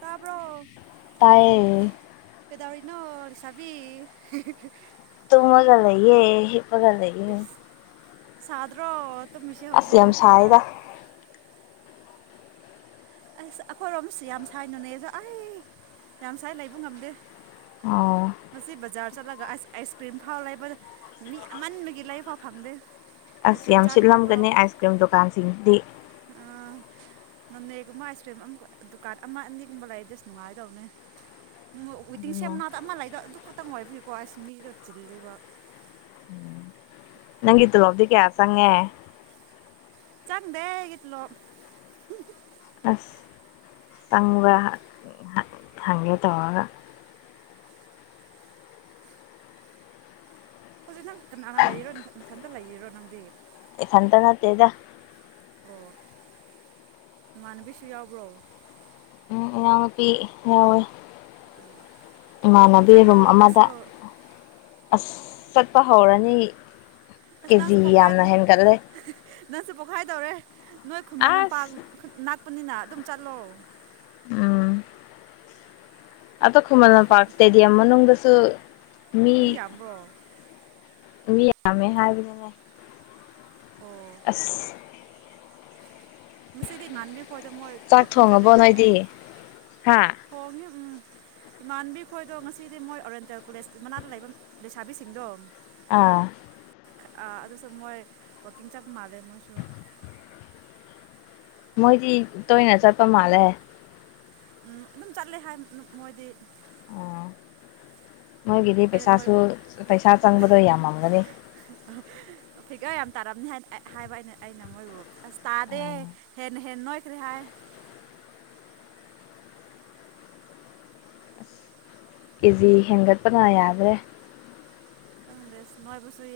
ꯇꯥꯕ꯭ꯔꯣ [inaudible] ꯇꯥꯏꯌꯦ ꯄꯦꯗꯥꯧꯔꯤꯅꯣ ꯍꯔꯤꯁꯕꯤ ꯇ ꯃꯖꯥ ꯂꯩꯌꯦ ꯄꯒ ꯂꯩꯒ ꯏꯁ ꯁꯥꯗ꯭ꯔꯣ ꯃꯤꯁꯤꯦ ꯍꯧꯁꯖꯦꯒ ꯊꯤꯟꯗ ꯁꯥꯏꯗ ꯑꯁ ꯑꯩꯈꯣꯏꯔꯣꯝꯁꯨ ꯌꯥꯝ ꯁꯥꯏꯅꯨꯅꯦꯁꯨ ꯑꯩ ꯌꯥꯝ ꯁꯥꯏ ꯂꯩꯕ ꯉꯝꯗꯦ ꯑꯣ ꯃꯁꯤꯁꯤ ꯖꯥꯔ ꯆꯠꯂꯒ ꯑꯁ ꯑꯥꯏꯁ ꯀ꯭ꯔꯤꯝ ꯐꯥꯎ ꯂꯩꯕꯗ ꯃꯤ ꯑꯃꯟꯕꯒꯤ ꯂꯩꯕ ꯐꯥꯎ ꯐꯪꯗꯦ ꯑꯥꯏꯁ ꯑꯁ ꯀ꯭ꯔꯤꯝ ꯌꯥꯝ ꯆꯥꯅꯤꯡꯉꯥꯏ ꯐꯥꯎ ꯁꯤꯠꯂꯝꯒꯅꯤ ꯑꯥꯏꯁ ꯀ꯭ꯔꯤꯝ ꯗꯨꯀꯥꯟꯁꯤꯡꯗꯤ ꯅꯅ ꯑꯗꯨꯒꯨꯝꯕ ꯑꯥꯏꯁ ꯀ꯭ꯔꯤꯝ ꯑꯃ ꯗꯨꯀꯥꯟ ꯑꯃ ꯑꯅꯤꯒꯨꯝꯕ ꯂꯩ ꯗꯁ ꯅꯨꯡꯉꯥꯏꯗꯧꯅꯤ ꯋꯤꯇꯤꯡ ꯑꯗꯨꯅꯦ ꯁꯦꯝꯅꯥꯗ ꯑꯃ ꯂꯩꯗꯣ ꯑꯗꯨ ꯈꯛꯇꯪ ꯑꯣꯏꯕꯤꯌꯀꯣ ꯑꯁ ꯃꯤꯗꯣ ꯆꯤꯜꯂꯤꯕ ꯅꯪꯒꯤ ꯏꯇ ꯂꯣꯕꯗꯤ ꯀꯌꯥꯁꯪꯉꯦ ꯆꯪꯗ ꯏꯠꯂꯣ ꯑꯁ ꯇꯪꯕ ꯍꯪꯒꯦ ꯇꯧꯔꯒ ꯍꯧꯖꯤꯗ ꯀꯅꯥꯅꯥ ꯂꯩꯔꯣ ꯃꯊꯟꯇ ꯂꯩꯔꯣ ꯉꯪꯗꯦ ꯁꯟꯇ ꯅꯠꯇꯦꯗ ꯑꯣ ꯏꯃꯥꯟꯅꯕꯤꯁꯨ ꯌꯥꯎꯕ꯭ꯔꯣ ꯏꯅꯥꯎ ꯅꯨꯄꯤ ꯌꯥꯎꯋꯦ ꯋꯥꯛꯀꯤꯡ ꯏꯃꯥꯟꯅꯕꯤ ꯔꯨꯝ ꯆꯠꯂꯣ ꯑꯃꯗ ꯅꯣꯏꯁꯨ ꯑꯁ ꯆꯠꯄ ꯍꯧꯔꯅꯤ ꯑꯁ ꯀꯦꯖꯤ ꯅꯪꯁꯨ ꯄꯣꯛꯈꯥꯏ ꯌꯥꯝꯅ ꯍꯦꯟꯒꯠꯂꯦ ꯅꯪꯁꯨ ꯄꯣꯛꯈꯥꯏ ꯇꯧꯔꯦ ꯅꯣꯏ ꯈꯨꯃꯟ ꯂꯝꯄꯥꯛ ꯑꯁ ꯂꯄꯅꯤꯅ ꯑꯗꯨꯝ ꯆꯠꯂꯣ ꯎꯝ ꯑꯇꯣ ꯈꯃꯅ ꯅꯣꯏ ꯄꯥꯛꯇꯗꯗꯤ ꯑꯃꯪ ꯁ ꯃꯤ ꯌꯥꯝꯕ꯭ꯔꯣ ꯏ ꯌꯥꯝꯃꯦ ꯍꯥꯏꯕꯅꯤꯅꯦ ꯑꯣ ꯑꯁ ꯉꯁꯤꯗꯤ ꯏꯃꯥꯟꯕꯤ ꯈꯣꯏꯗ ꯃꯣꯏ ꯆꯥꯛ ꯋꯥꯛꯀꯤꯡ ꯆꯠꯂꯦ ꯊꯣꯡꯉꯕꯣ ꯍꯥꯏ ꯑꯩ ꯅꯣꯏꯗꯤ ꯍꯥ ꯊꯣꯡꯉꯤ ꯏꯃꯥꯟꯕꯤ ꯈꯣꯏꯗꯣ ꯉꯁꯤꯗꯤ ꯃꯣꯏ ꯑꯣꯔꯦꯟꯇꯦꯜ ꯀꯣꯂꯦꯖ ꯃꯅꯥꯛꯇ ꯂꯩꯕ ꯂꯩꯁꯥꯕꯤꯁꯤꯡꯗꯣ ꯑꯥ ꯑꯗꯨꯁꯨ ꯃꯣꯏ ꯋꯀꯤꯡ ꯆꯞ ꯃꯥꯜꯂꯦ ꯃꯣꯏꯁꯨ ꯃꯣꯏꯗꯤ ꯇꯣꯏꯅ ꯆꯠꯄ ꯃꯥꯜꯂꯦ ꯑꯗꯨꯝ ꯆꯠꯂꯦ ꯍꯥꯏ ꯃꯣꯏꯗꯤ ꯑꯣ ꯃꯣꯏꯒꯤꯗꯤ ꯑꯩꯅ ꯄꯩꯁꯥꯁꯨ ꯃꯣꯏꯕꯨ ꯄꯩꯁꯥ ꯆꯪꯕꯗꯣ ꯌꯥꯝꯃꯝꯒꯅꯤ ꯏ ꯌꯥꯝ ꯇꯥꯔꯝꯅꯤ ꯍꯥꯏꯅ ꯍꯥꯏꯕ ꯑꯩꯅ ꯑꯩꯅ ꯃꯣꯏꯕꯨ ꯑꯁ ꯇꯥꯗꯦ ꯑꯥ ꯍꯟꯅ ꯍꯦꯟꯅꯣ ꯔ ꯑꯁ ꯀꯦꯖꯤ ꯍꯦꯟꯒꯠꯄꯅ ꯌꯥꯗ꯭ꯔꯦ ꯪꯗ꯭ꯔꯦ ꯅꯣꯏꯕꯨꯁꯨꯏ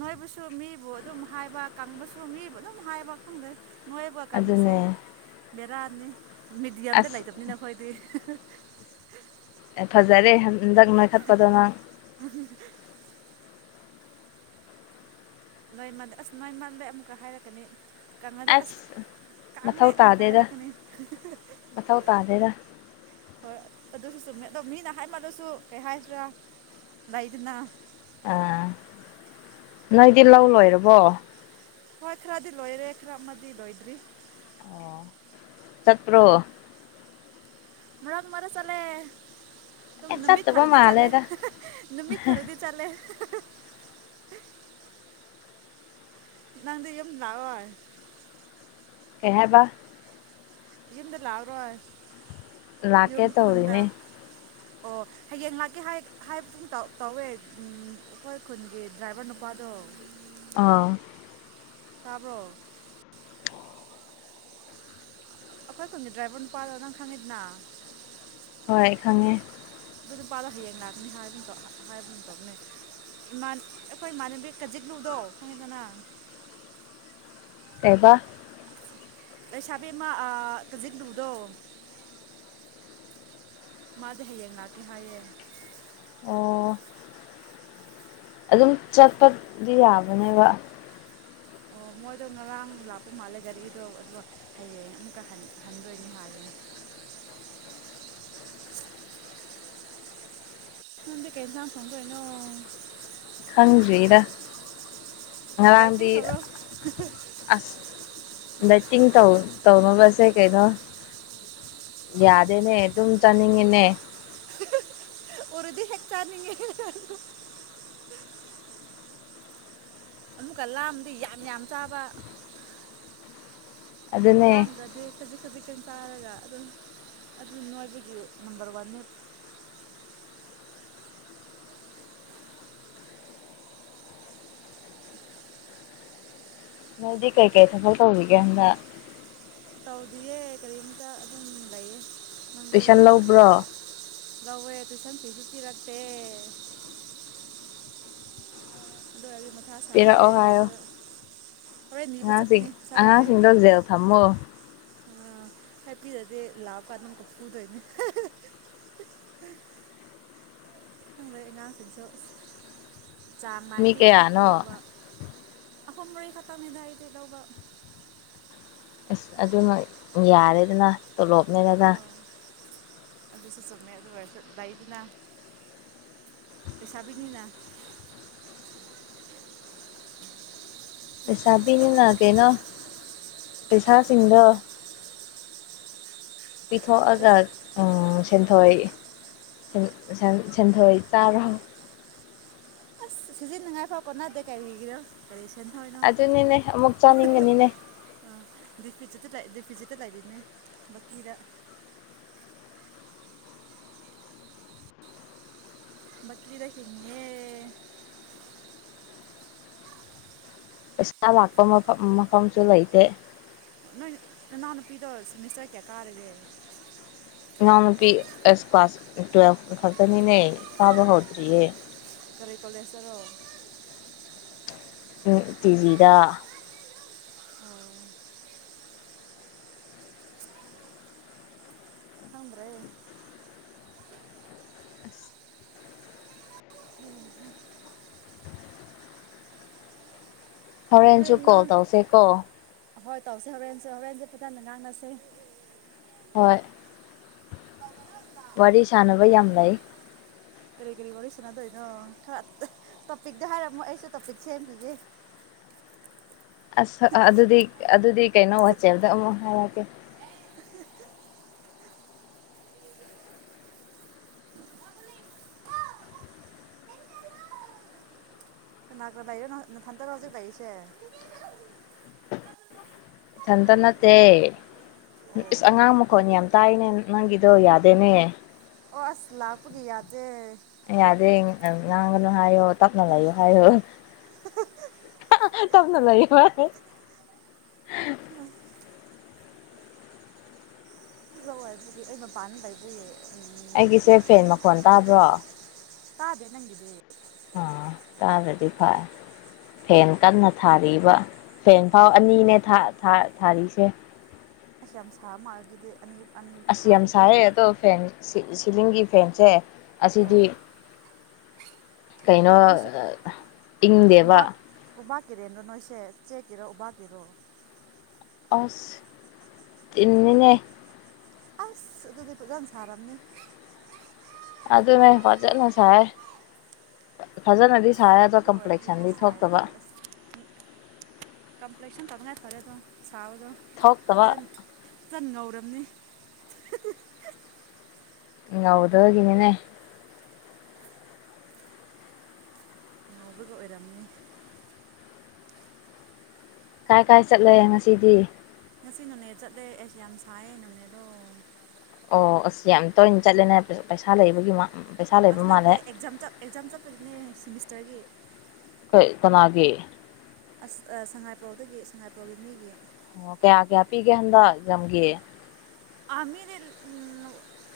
ꯅꯣꯏꯕꯨꯁꯨ ꯃꯤꯕꯨ ꯑꯗꯨꯝ ꯍꯥꯏꯕ ꯀꯪꯕꯁꯨ ꯃꯤꯕꯨ ꯑꯗꯨꯝ ꯍꯥꯏꯕ ꯈꯪꯗ꯭ꯔꯦ ꯅꯣꯏꯕꯨ ꯀꯥꯡꯕꯨꯁꯦ ꯑꯗꯨꯅꯦ ꯕꯦꯔꯥꯅꯤ ꯃꯤꯦꯗꯤꯌꯝꯗ ꯑꯁ ꯂꯩꯇꯕꯅꯤꯅ ꯑꯩꯈꯣꯏꯗꯤ ꯑꯦ ꯐꯖ ꯐꯖꯔꯦ ꯍꯟꯗꯛ ꯅꯣꯏꯈꯠꯄꯗꯣ ꯅꯪ ꯅꯣꯏꯃꯜꯗ ꯑꯁ ꯅꯣꯏꯃꯜꯗ ꯑꯃꯨꯛꯀ ꯍꯥꯏꯔꯛꯀꯅꯤ ꯀꯪꯉꯗꯤ ꯑꯁ ꯃꯊꯧ ꯀꯪꯉꯦ ꯑꯃꯨꯛꯀ ꯇꯥꯗꯦꯗ ꯍꯥꯏꯔꯛꯀꯅꯤ ꯃꯊꯧ ꯇꯥꯗꯦꯗ ꯍꯣꯏ ꯑꯗꯨꯁꯨ ꯆꯨꯝꯃꯤ ꯑ ꯃꯤꯅ ꯍꯥꯏꯃꯜꯂꯁꯨ ꯀꯩ ꯍꯥꯏꯁꯤ꯭ꯔꯥ ꯂꯩꯗꯨꯅ ꯑꯥ ꯅꯣꯏꯗꯤ ꯂꯧ ꯂꯣꯏꯔꯕꯣ ꯈꯔꯞ ꯑꯃꯗꯤꯗꯤ ꯂꯣꯏꯗ꯭ꯔꯤ ꯑꯣ ꯆꯠꯇ꯭ꯔꯣ ꯃꯥꯡ ꯃꯔꯔꯁ ꯑꯂꯦ ꯇ ꯑꯦ ꯅꯨꯃꯤꯠ ꯆꯠꯇꯕ ꯐꯔꯨꯗꯤ ꯆꯂꯦ ꯃꯥꯜꯂꯦꯗ ꯅꯨꯃꯤꯠ ꯐꯔꯨꯗꯤ ꯆꯂꯦ ꯅꯪꯗꯤꯝ ꯂꯥꯛꯑꯣꯏ ꯑꯦꯍꯦꯕ ꯌꯨꯝꯗ ꯂꯥꯛꯔꯣꯏ ꯂꯥꯛꯀꯦ ꯇꯧꯔꯤꯅꯦ ꯑꯣ ꯍꯌꯦꯡ ꯂꯥꯛꯀꯦ ꯍꯥꯏꯕ ꯇꯧꯋꯦ ꯑꯩꯈꯣꯏ ꯈꯨꯟꯒꯤ ꯗ꯭ꯔꯥꯏꯚꯔ ꯅꯨꯄꯥꯗꯣ ꯑꯥ ꯇꯥꯕꯣ ꯑꯩꯈꯣꯏ ꯈꯨꯟꯒꯤ ꯗ꯭ꯔꯥꯏꯚꯔ ꯅꯨꯄꯥꯗꯣ ꯅꯪ ꯈꯪꯉꯤꯗꯅ ꯍꯣꯏ ꯈꯪꯉꯦ ꯑꯗꯨ ꯅꯨꯄꯥꯗꯣ ꯍꯌꯦꯡ ꯂꯥꯛꯀꯅꯤ ꯍꯥꯏꯕꯇꯣꯅꯦ ꯑꯩꯈꯣꯏ ꯏꯃꯥꯟꯅꯕꯤ ꯀꯖꯤꯛꯂꯨꯗꯣ ꯈꯪꯉꯦꯗ ꯅꯥ ꯀꯩꯕ ꯂꯩꯁꯥꯕꯤ ꯑꯃ ꯀꯖꯤꯛꯂꯨ ꯗꯣ ꯃꯥꯁꯦ ꯍꯌꯦꯡ ꯂꯥꯛꯀꯅꯔ ꯍꯥꯏꯌꯦꯦ ꯑꯣ ꯑꯗꯨꯝ ꯆꯠꯄꯗꯤ ꯌꯥꯕꯅꯦꯕ ꯑꯣ ꯃꯣꯏꯗꯣ ꯉꯔꯥꯡ ꯂꯥꯛꯄ ꯃꯥꯜꯂꯦ ꯒꯥꯔꯤꯗꯣ ꯑꯗꯨꯒ ꯍꯌꯦꯡ ꯑꯃꯨꯛꯀ ꯍꯟꯗꯣꯏꯅꯤ ꯍꯥꯏꯌꯦ ꯅꯪꯗ ꯀꯩꯏꯟꯁꯥꯡ ꯊꯣꯡꯗꯣꯏꯅꯣ ꯈꯪꯗꯔꯤꯗ ꯗꯥꯏꯇꯤꯡ ꯉꯔꯥꯡꯗꯤ ꯇꯧꯔꯣ ꯑꯁ ꯠꯇꯤꯡ [unintelligible] ꯇꯧꯅꯕꯁꯦ ꯀꯩꯅꯣ ꯌꯥꯗꯦꯅꯦ ꯑꯗꯨꯝ ꯆꯥꯅꯤꯡꯉꯤꯅꯦ ꯎꯔꯗꯤꯗꯤ ꯍꯦꯛ ꯆꯥꯅꯤꯡꯉꯦ ꯑꯃꯨꯛꯀ ꯂꯥꯝꯕꯗꯤ ꯌꯥꯝ ꯌꯥꯝ ꯆꯥꯕ ꯑꯗꯨꯅꯦ ꯂꯝꯗꯔꯗꯤ ꯈꯥꯖꯤꯛ ꯈꯥꯖꯤꯛ ꯆꯥꯔꯒ ꯑꯗꯨꯝ ꯑꯗꯨ ꯅꯣꯏꯕꯒꯤ ꯅꯝꯕꯔ ꯋꯥꯟꯅꯦ ꯅꯣꯏꯗꯤ ꯀꯩꯀꯩ ꯊꯕꯛ ꯇꯧꯔꯤꯒꯦ ꯍꯟꯗꯛ ꯇꯧꯗꯤꯌꯦ ꯀꯔꯤꯝꯇ ꯑꯗꯨꯝ ꯂꯩꯌꯦ ꯅꯪꯗꯤ ꯇꯨꯏꯁꯟ ꯂꯧꯕ꯭ꯔꯣ ꯂꯎꯋꯦ ꯑꯗꯨꯨ ꯁꯥꯟꯇ ꯅꯨꯄꯤꯔꯛꯇꯦ ꯑꯗꯣ ꯍꯥꯏꯒ ꯄꯤꯔꯛꯑꯣ ꯍꯥꯏꯣ ꯍꯣꯔꯦꯟ ꯅꯤꯕ ꯑꯉꯥꯡꯁꯤꯡ ꯆꯠꯀꯅꯤ ꯄꯩꯁꯥ ꯑꯉꯥꯡꯁꯤꯡꯗꯣ ꯖꯦꯜ ꯊꯝꯃꯣ ꯄꯩꯁꯥ ꯄꯤꯗꯔꯗꯤ ꯂꯥꯛꯑ ꯀꯥꯟꯗ ꯑꯃꯨꯀꯛ ꯐꯨꯗꯣꯏꯅꯦ ꯂꯣꯏ ꯉꯁꯤꯖ ꯆꯥꯡ ꯅꯥꯏꯅ ꯃꯤ ꯄꯤꯗ ꯈꯔ ꯀꯌꯥꯅꯣ ꯐꯗꯧꯕ ꯑꯍꯨꯝ ꯃꯔꯤ ꯈꯛꯇꯅꯤꯗꯏꯗꯤ ꯇꯧꯕ ꯑꯁ ꯑꯗꯨꯅ ꯌꯥꯔꯦꯗꯅ ꯇꯣꯂꯣꯞꯅꯤꯗꯅ ꯑꯗꯨ ꯑꯗꯨ ꯁꯨꯆꯨꯝꯃꯦ ꯑꯣꯏꯔꯁꯨ ꯂꯩꯗꯅ ꯂꯩꯁꯥꯕꯤꯁꯤꯡꯅ ꯂꯩꯁꯥꯕꯤꯅꯤꯅ ꯀꯩꯅꯣ ꯄꯩꯁꯥꯁꯤꯡꯗꯣ ꯄꯤꯊꯣꯛꯑꯒ ꯂꯩꯁꯥ ꯀꯩꯅꯣ ꯁꯦꯟꯗꯣꯏ ꯁꯤꯟꯗꯣꯏ ꯆꯥꯔꯣ ꯑꯁ ꯁꯤꯖꯤꯟꯅꯉꯥꯏꯐꯥꯎ ꯀꯣꯟꯅꯗꯦ ꯀꯔꯤꯒꯤꯅꯣ ꯀꯔꯤ ꯁꯤꯟꯗꯣꯏꯗꯣ ꯑꯗꯨꯅꯤꯅꯦ ꯑꯃꯨꯛ ꯆꯥꯅꯤꯡꯒꯅꯤꯅꯦ [unintelligible] ꯐꯤꯖꯤꯠꯇ ꯂꯥꯛꯗꯣꯏꯅꯦ ꯕꯀꯤꯗ ꯀꯏꯗ ꯏꯅꯦ ꯄꯩꯁꯥ ꯂꯥꯛꯄ ꯃꯐꯝ ꯃꯐꯝꯁꯨ ꯂꯩꯇꯦ ꯅꯣꯏ ꯅꯅꯥꯎ ꯅꯨꯨꯄꯤꯗꯣ ꯁꯤꯃꯤꯁꯇꯔ ꯀꯌꯥ ꯀꯥꯔꯒꯦ ꯏꯅꯥꯎꯅꯨꯄꯤ ꯑꯁ ꯀ꯭ꯂꯥꯁ ꯇꯨꯋꯦꯜꯐ ꯈꯛꯇꯅꯤꯅꯦ ꯀꯥꯕ ꯍꯧꯗ꯭ꯔꯤꯌꯦ ꯀꯔꯤ ꯀꯣꯂꯦꯖꯇꯔꯣ ꯎꯝ ꯇꯤꯖꯤꯗꯥ ꯑꯣ ꯍꯟ꯭ꯔꯦ ꯑꯁ ꯎꯝ ꯍꯝ ꯅꯣꯏ ꯍꯣꯔꯦꯟꯁꯨ ꯀꯣꯜ ꯅꯅꯥꯎ ꯇꯧꯁꯦ ꯀꯣ ꯍꯣꯏ ꯇꯧꯁ ꯍꯣꯔꯦꯟꯁꯦ ꯍꯣꯔꯦꯟꯁꯦ ꯐꯊꯟꯅ ꯉꯥꯡꯅꯁꯤ ꯍꯣꯏ ꯋꯥꯔꯤ ꯁꯥꯟꯅꯕ ꯌꯥꯝ ꯂꯩ ꯀꯔꯤ ꯀꯔꯤ ꯋꯥꯔꯤ ꯁꯥꯟꯅꯗꯣꯏꯅꯣ ꯈꯔ ꯇꯣꯄꯤꯛꯇ ꯍꯥꯏꯔꯝꯃꯣ ꯑꯩꯁꯨ ꯇꯣꯄꯤꯛꯁꯕꯤꯒꯦ ꯑꯁ ꯑꯗꯨꯗꯤ ꯑꯗꯨꯗꯤ ꯀꯩꯅꯣ ꯋꯥꯆꯦꯜꯗ ꯑꯃꯨꯛ ꯍꯥꯏꯔꯛꯒꯦ ꯀꯅꯥ ꯀꯅꯥꯏꯔꯣ ꯅꯊꯟꯗꯔ ꯍꯧꯖꯤꯛ ꯂꯥꯛꯔꯤꯁꯦ ꯏꯊꯟꯇ ꯅꯠꯇꯦ ꯏꯁꯁ ꯑꯉꯥꯡ ꯃꯈꯣꯟ ꯌꯥꯝ ꯇꯥꯏꯅꯦ ꯅꯪꯒꯤꯗꯣ ꯌꯥꯗꯦꯅꯦ ꯑꯣ ꯑꯁ ꯂꯥꯛꯄꯒꯤ ꯑꯖ ꯌꯥꯗꯦ ꯉꯥꯡꯒꯅꯨ ꯍꯥꯏꯌꯣ ꯇꯞꯅ ꯂꯩꯥꯛꯌꯣ ꯍꯥꯏꯌꯣ ꯇꯞꯅ ꯂꯌꯣ ꯍ ꯎꯝ ꯜꯂ ꯍꯥꯏꯖꯒ ꯑꯩ ꯃꯄꯥꯟꯗ ꯂꯩꯖꯩꯑꯌꯦ ꯑꯩꯒꯤꯁꯦ ꯐꯦꯟ ꯃꯈꯣꯟ ꯇꯥꯕ꯭ꯔꯣ ꯇꯥꯗꯦ ꯅꯪꯗ ꯑ ꯇꯥꯔ꯭ꯔꯗꯤ ꯐꯔ ꯐꯦꯟ ꯀꯟꯅ ꯊꯥꯔꯤꯕ ꯐꯦꯟ ꯐꯥꯎ ꯑꯅꯤꯅꯦ ꯊꯥꯔꯤꯁꯦ ꯑꯁ ꯌꯥꯝ ꯁꯥꯕ ꯃꯥꯜꯂꯦ ꯑꯗꯨꯗꯤ ꯑꯅꯤ ꯑꯅꯤ ꯑꯁꯤ ꯊꯥꯔꯗꯤ ꯌꯥꯝꯁꯥꯔꯦꯣ ꯐ ꯁꯤ ꯁꯤꯂꯤꯡꯒꯤ ꯐꯦꯟꯁꯦ ꯑꯣ ꯑꯁꯤꯗꯤ ꯀꯩꯅꯣ ꯅꯣꯏꯁꯦ ꯏꯪꯗꯦꯕ ꯎꯕꯥꯛ ꯎꯕꯥꯛ ꯀꯦꯔꯦꯟꯗ꯭ꯔꯣ ꯅꯣꯏꯁꯦ ꯆꯦ ꯀꯔꯣ ꯎꯕ ꯀꯔꯣ ꯑꯁ ꯏꯅꯦ ꯑꯁ ꯑꯗꯨꯗꯤꯒꯥꯟ ꯁꯥꯔꯝꯅꯤ ꯑꯗꯨꯅꯦ ꯐꯖꯅ ꯁꯥꯏ ꯐꯖꯅꯗꯤ ꯁꯥꯏ ꯑꯗꯣ ꯑꯗꯨ ꯑꯣꯏꯕꯒꯤꯅꯦ ꯀꯝꯄ꯭ꯂꯦꯛꯁꯟꯗꯤ ꯁꯗ ꯊꯣꯛꯇꯕ ꯑ ꯀꯝꯄ꯭ꯂꯦꯛꯁꯟ ꯇꯧ ꯐꯔꯦꯗꯣ ꯁꯥꯕꯗꯣ ꯊꯣꯛꯇꯕ ꯐꯖꯅ ꯐꯆꯟ ꯉꯧꯔꯝꯅꯤ ꯉꯥꯎꯗꯕꯒꯤꯅꯤꯅꯦ ꯉꯥꯎꯕꯒ ꯑꯣꯏꯔꯝꯅꯤ ꯀꯥꯏ ꯀꯥꯏ ꯆꯠꯂꯦ ꯉꯁꯤꯗꯤ ꯉꯁꯤ ꯅꯣꯅꯦ ꯆꯠꯂꯦ ꯑꯦꯁ ꯌꯥꯝ ꯁꯥꯏꯌꯦ ꯅꯣꯅꯦꯗꯣ ꯑꯣ ꯑꯁ ꯌꯥꯝ ꯇꯣꯏꯅ ꯆꯠꯂꯦꯅꯦ ꯄꯩꯁꯥ ꯂꯩꯕꯒꯤ ꯄꯩꯁꯥ ꯂꯩꯕ ꯑꯁꯅꯥ ꯃꯥꯜꯂꯦ ꯑꯦꯛꯖꯝ ꯑꯦꯛꯖꯥꯝ ꯇꯒꯤ ꯀꯣꯏ ꯀꯅꯥꯒꯤꯦ ꯑꯁ ꯁꯉꯥꯏꯄ꯭ꯔꯧꯗꯒꯤ ꯁꯉꯥꯏꯄ꯭ꯔꯧꯒꯤ ꯃꯤꯒꯤ ꯑꯣ ꯀꯌꯥ ꯀꯌꯥ ꯄꯤꯒꯦ ꯍꯟꯗꯛ ꯂꯝꯝꯒꯦ ꯑꯥ ꯃꯤꯗꯤ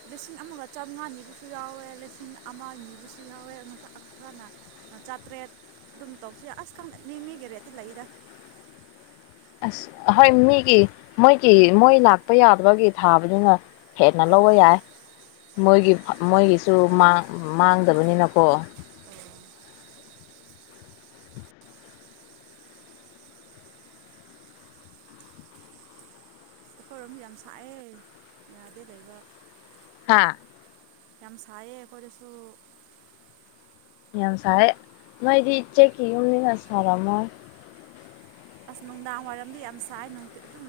ꯂꯤꯁꯤꯡ ꯑꯃꯒ ꯆꯥꯃꯉꯥꯅꯤꯕꯨꯁꯨ ꯌꯥꯎꯋꯦ ꯂꯤꯁꯤꯡ ꯑꯃ ꯅꯤꯕꯨꯁꯨ ꯌꯥꯎꯋꯦ ꯉꯁ ꯈ ꯈꯅ ꯆꯥꯇ꯭ꯔꯦꯠ ꯑꯗꯨꯝ ꯇꯧꯕꯁꯨ ꯌꯥꯏ ꯑꯁ ꯈꯪꯅꯤꯃꯤꯒꯤ ꯔꯦꯠꯇ ꯂꯩꯗ ꯑꯁ ꯍꯣꯏ ꯃꯤꯒꯤ ꯃꯣꯏꯒꯤ ꯃꯣꯏ ꯂꯥꯛꯄ ꯌꯥꯗꯕꯒꯤ ꯊꯥꯕꯗꯨꯅ ꯍꯦꯟꯅ ꯂꯧꯕ ꯑꯥ ꯌꯥꯏ ꯃꯣꯏꯒꯤ ꯃꯣꯏꯒꯤꯁꯨ ꯃꯥꯡꯗꯕꯅꯤꯅꯀꯣ ꯑꯣ ꯑꯩꯈꯣꯏꯔꯣꯝꯁꯨ ꯌꯥꯝ ꯁꯥꯛꯑꯦ ꯌꯥꯗꯦ ꯂꯩꯕ ꯑꯥ ꯌꯥꯝ ꯁꯥꯏꯌꯦ ꯑꯩꯈꯣꯏꯗꯁꯨ ꯌꯥꯝ ꯁꯥꯔꯦ ꯃꯣꯏꯗꯤ ꯏꯆꯦ ꯀ ꯌꯨꯝꯅꯤꯅ ꯁꯥꯔꯝꯃꯣꯏ ꯑꯁ ꯅꯨꯡꯗꯥꯡ ꯋꯥꯏꯔꯝꯗꯤ ꯌꯥꯝ ꯁꯥꯏꯅꯨꯡꯤ ꯑꯗꯨꯝ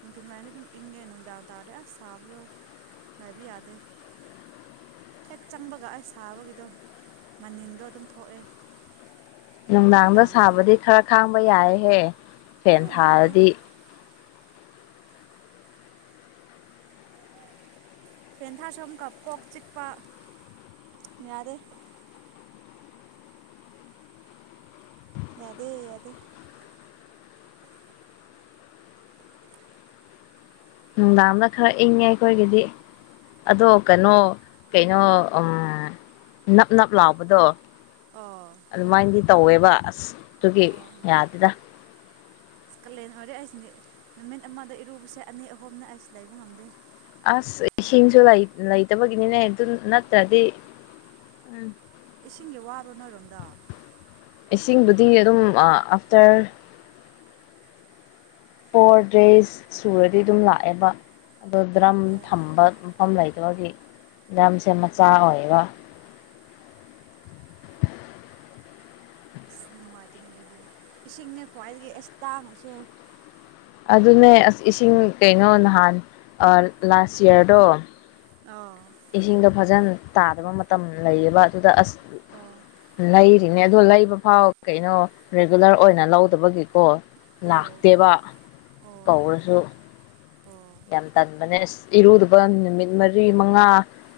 ꯅꯨꯡꯊꯤꯜ ꯋꯥꯏꯔꯝꯗꯤ ꯑꯗꯨꯝ ꯏꯪꯉꯦ ꯅꯨꯡꯗꯥꯡ ꯇꯥꯔꯗꯤ ꯑꯁ ꯁꯥꯕꯗꯣ ꯉꯥꯏꯕ ꯌꯥꯗꯦ ꯍꯦꯛ ꯆꯪꯕꯒ ꯑꯩ ꯁꯥꯕꯒꯤꯗꯣ ꯃꯅꯤꯟꯗꯣ ꯑꯗꯨꯝ ꯊꯣꯛꯑꯦ ꯅꯨꯡꯗꯥꯡꯗ ꯅꯨꯡꯗꯥꯡꯗꯗꯤ ꯁꯥꯕꯗꯤ ꯈꯔ ꯈꯥꯡꯕ ꯌꯥꯏ ꯍꯦ ꯐꯦꯟ ꯑꯩ ꯉꯝꯗꯦ ꯊꯥꯔꯗꯤ ꯐꯦꯟ ꯊꯥꯥꯁꯝ ꯀꯞ ꯀꯣꯛꯣꯛ ꯆꯤꯛꯄ ꯌꯥꯔꯦ ꯑꯗꯦ ꯑꯗꯦ ꯅꯨꯡꯗꯥꯡꯡꯅ ꯈꯔ ꯏꯪꯉꯦ ꯑꯩꯈꯣꯏꯒꯤꯗꯤ ꯑꯗꯣ ꯀꯩꯅꯣ ꯀꯩꯅꯣ ꯅꯞ ꯅꯞ ꯂꯥꯎꯕꯗꯣ ꯑꯣ ꯑꯗꯨꯃꯥꯏꯅꯗꯤ ꯇꯧꯋꯦ ꯋꯥꯁ ꯑꯗꯨꯒꯤ ꯑꯣ ꯌꯥꯗꯦꯗ ꯀꯥꯂꯦꯟ ꯑꯣꯏꯔꯦ ꯑꯩꯁ ꯅꯨꯃꯤꯠ ꯑꯃꯗ ꯏꯔꯨꯕꯁꯦ ꯑꯅꯤ ꯑꯍꯨꯝꯅ ꯑꯩꯁ ꯂꯩꯕ ꯉꯝꯗꯦ ꯑꯁ ꯏꯁꯤꯡꯁꯨ ꯂꯩꯇꯕꯒꯤꯅꯤꯅꯦ ꯑꯗꯨ ꯅꯠꯇ꯭ꯔꯗꯤ ꯎꯝ ꯏꯁꯤꯡꯒꯤ ꯋꯥꯕ ꯅꯣꯏꯔꯣꯝꯗ ꯏꯁꯤꯡꯕꯨꯗꯤ ꯑꯗꯨꯝ ꯑꯥꯐꯇꯔ ꯐꯣꯔ ꯗꯦꯖ ꯁꯨꯔꯗꯤ ꯑꯗꯨꯝ ꯂꯥꯛꯑꯦꯕ ꯑꯗꯣ ꯗ꯭ꯔꯝ ꯑꯣ ꯊꯝꯕ ꯃꯐꯝ ꯂꯩꯇ ꯑꯗꯨꯒꯤ ꯂꯝꯁꯦ ꯃꯆꯥ ꯑꯣꯏꯌꯦꯕ ꯅꯨꯡꯉꯥꯏꯇꯅꯦ ꯑꯗꯨꯗꯤ ꯏꯁꯤꯡꯅꯦ ꯈ꯭ꯋꯥꯏꯗꯒꯤ ꯑꯁ ꯇꯥꯡꯉꯁꯦ ꯑꯗꯨꯅꯦ ꯑꯁ ꯏꯁꯤꯡ ꯀꯩꯅꯣ ꯅꯍꯥꯟ ꯂꯥꯁ ꯌꯔꯗꯣ ꯑꯣ ꯏꯁꯤꯡꯗꯣ ꯐꯖꯅ ꯇꯥꯗꯕ ꯃꯇꯝ ꯂꯩꯌꯦꯕ ꯑꯗꯨꯗ ꯑꯁ ꯑꯣ ꯂꯩꯔꯤ ꯑꯗꯨꯣ ꯂꯩꯕ ꯐꯥꯎ ꯀꯩꯅꯣ ꯔꯤꯒꯨꯂꯔ ꯑꯣꯏꯅ ꯂꯧꯗꯕꯒꯤꯀꯣ ꯑꯣ ꯂꯥꯛꯇꯦꯕ ꯑꯣ ꯀꯧꯔꯁꯨ ꯑꯣ ꯌꯥꯝ ꯇꯟꯕꯅꯦ ꯑꯁ ꯏꯔꯨꯗꯕ ꯅꯨꯃꯤꯠ ꯃꯔꯤ ꯃꯉꯥ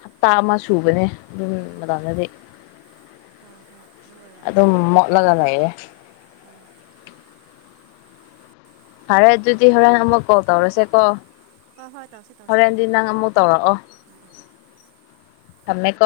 ꯍꯞꯇꯥ ꯑꯃ ꯁꯨꯕꯅꯦ ꯑꯗꯨꯝ ꯃꯇꯝꯗꯗꯤ ꯍꯣꯏ ꯍꯣꯏ ꯑꯗꯨ ꯑꯣꯏꯔꯝꯅꯤ ꯑꯗꯨꯗꯝ ꯃꯠ ꯂꯥꯛ ꯂꯦ ꯑꯣ ꯐꯔꯦ ꯑꯗꯨꯗꯤ ꯍꯣꯔꯦꯟ ꯑꯃꯨꯛ ꯀꯣꯜ ꯇꯧꯔꯁꯦ ꯀꯣ ꯍꯣꯏ ꯍꯣꯏ ꯇꯧꯁꯤ ꯇꯧꯁꯤ ꯎꯝ ꯍꯣꯔꯦꯟꯗꯤ ꯅꯪ ꯑꯃꯨꯛ ꯇꯧꯔꯛꯑꯣ ꯎꯝ ꯊꯃꯦꯀꯣ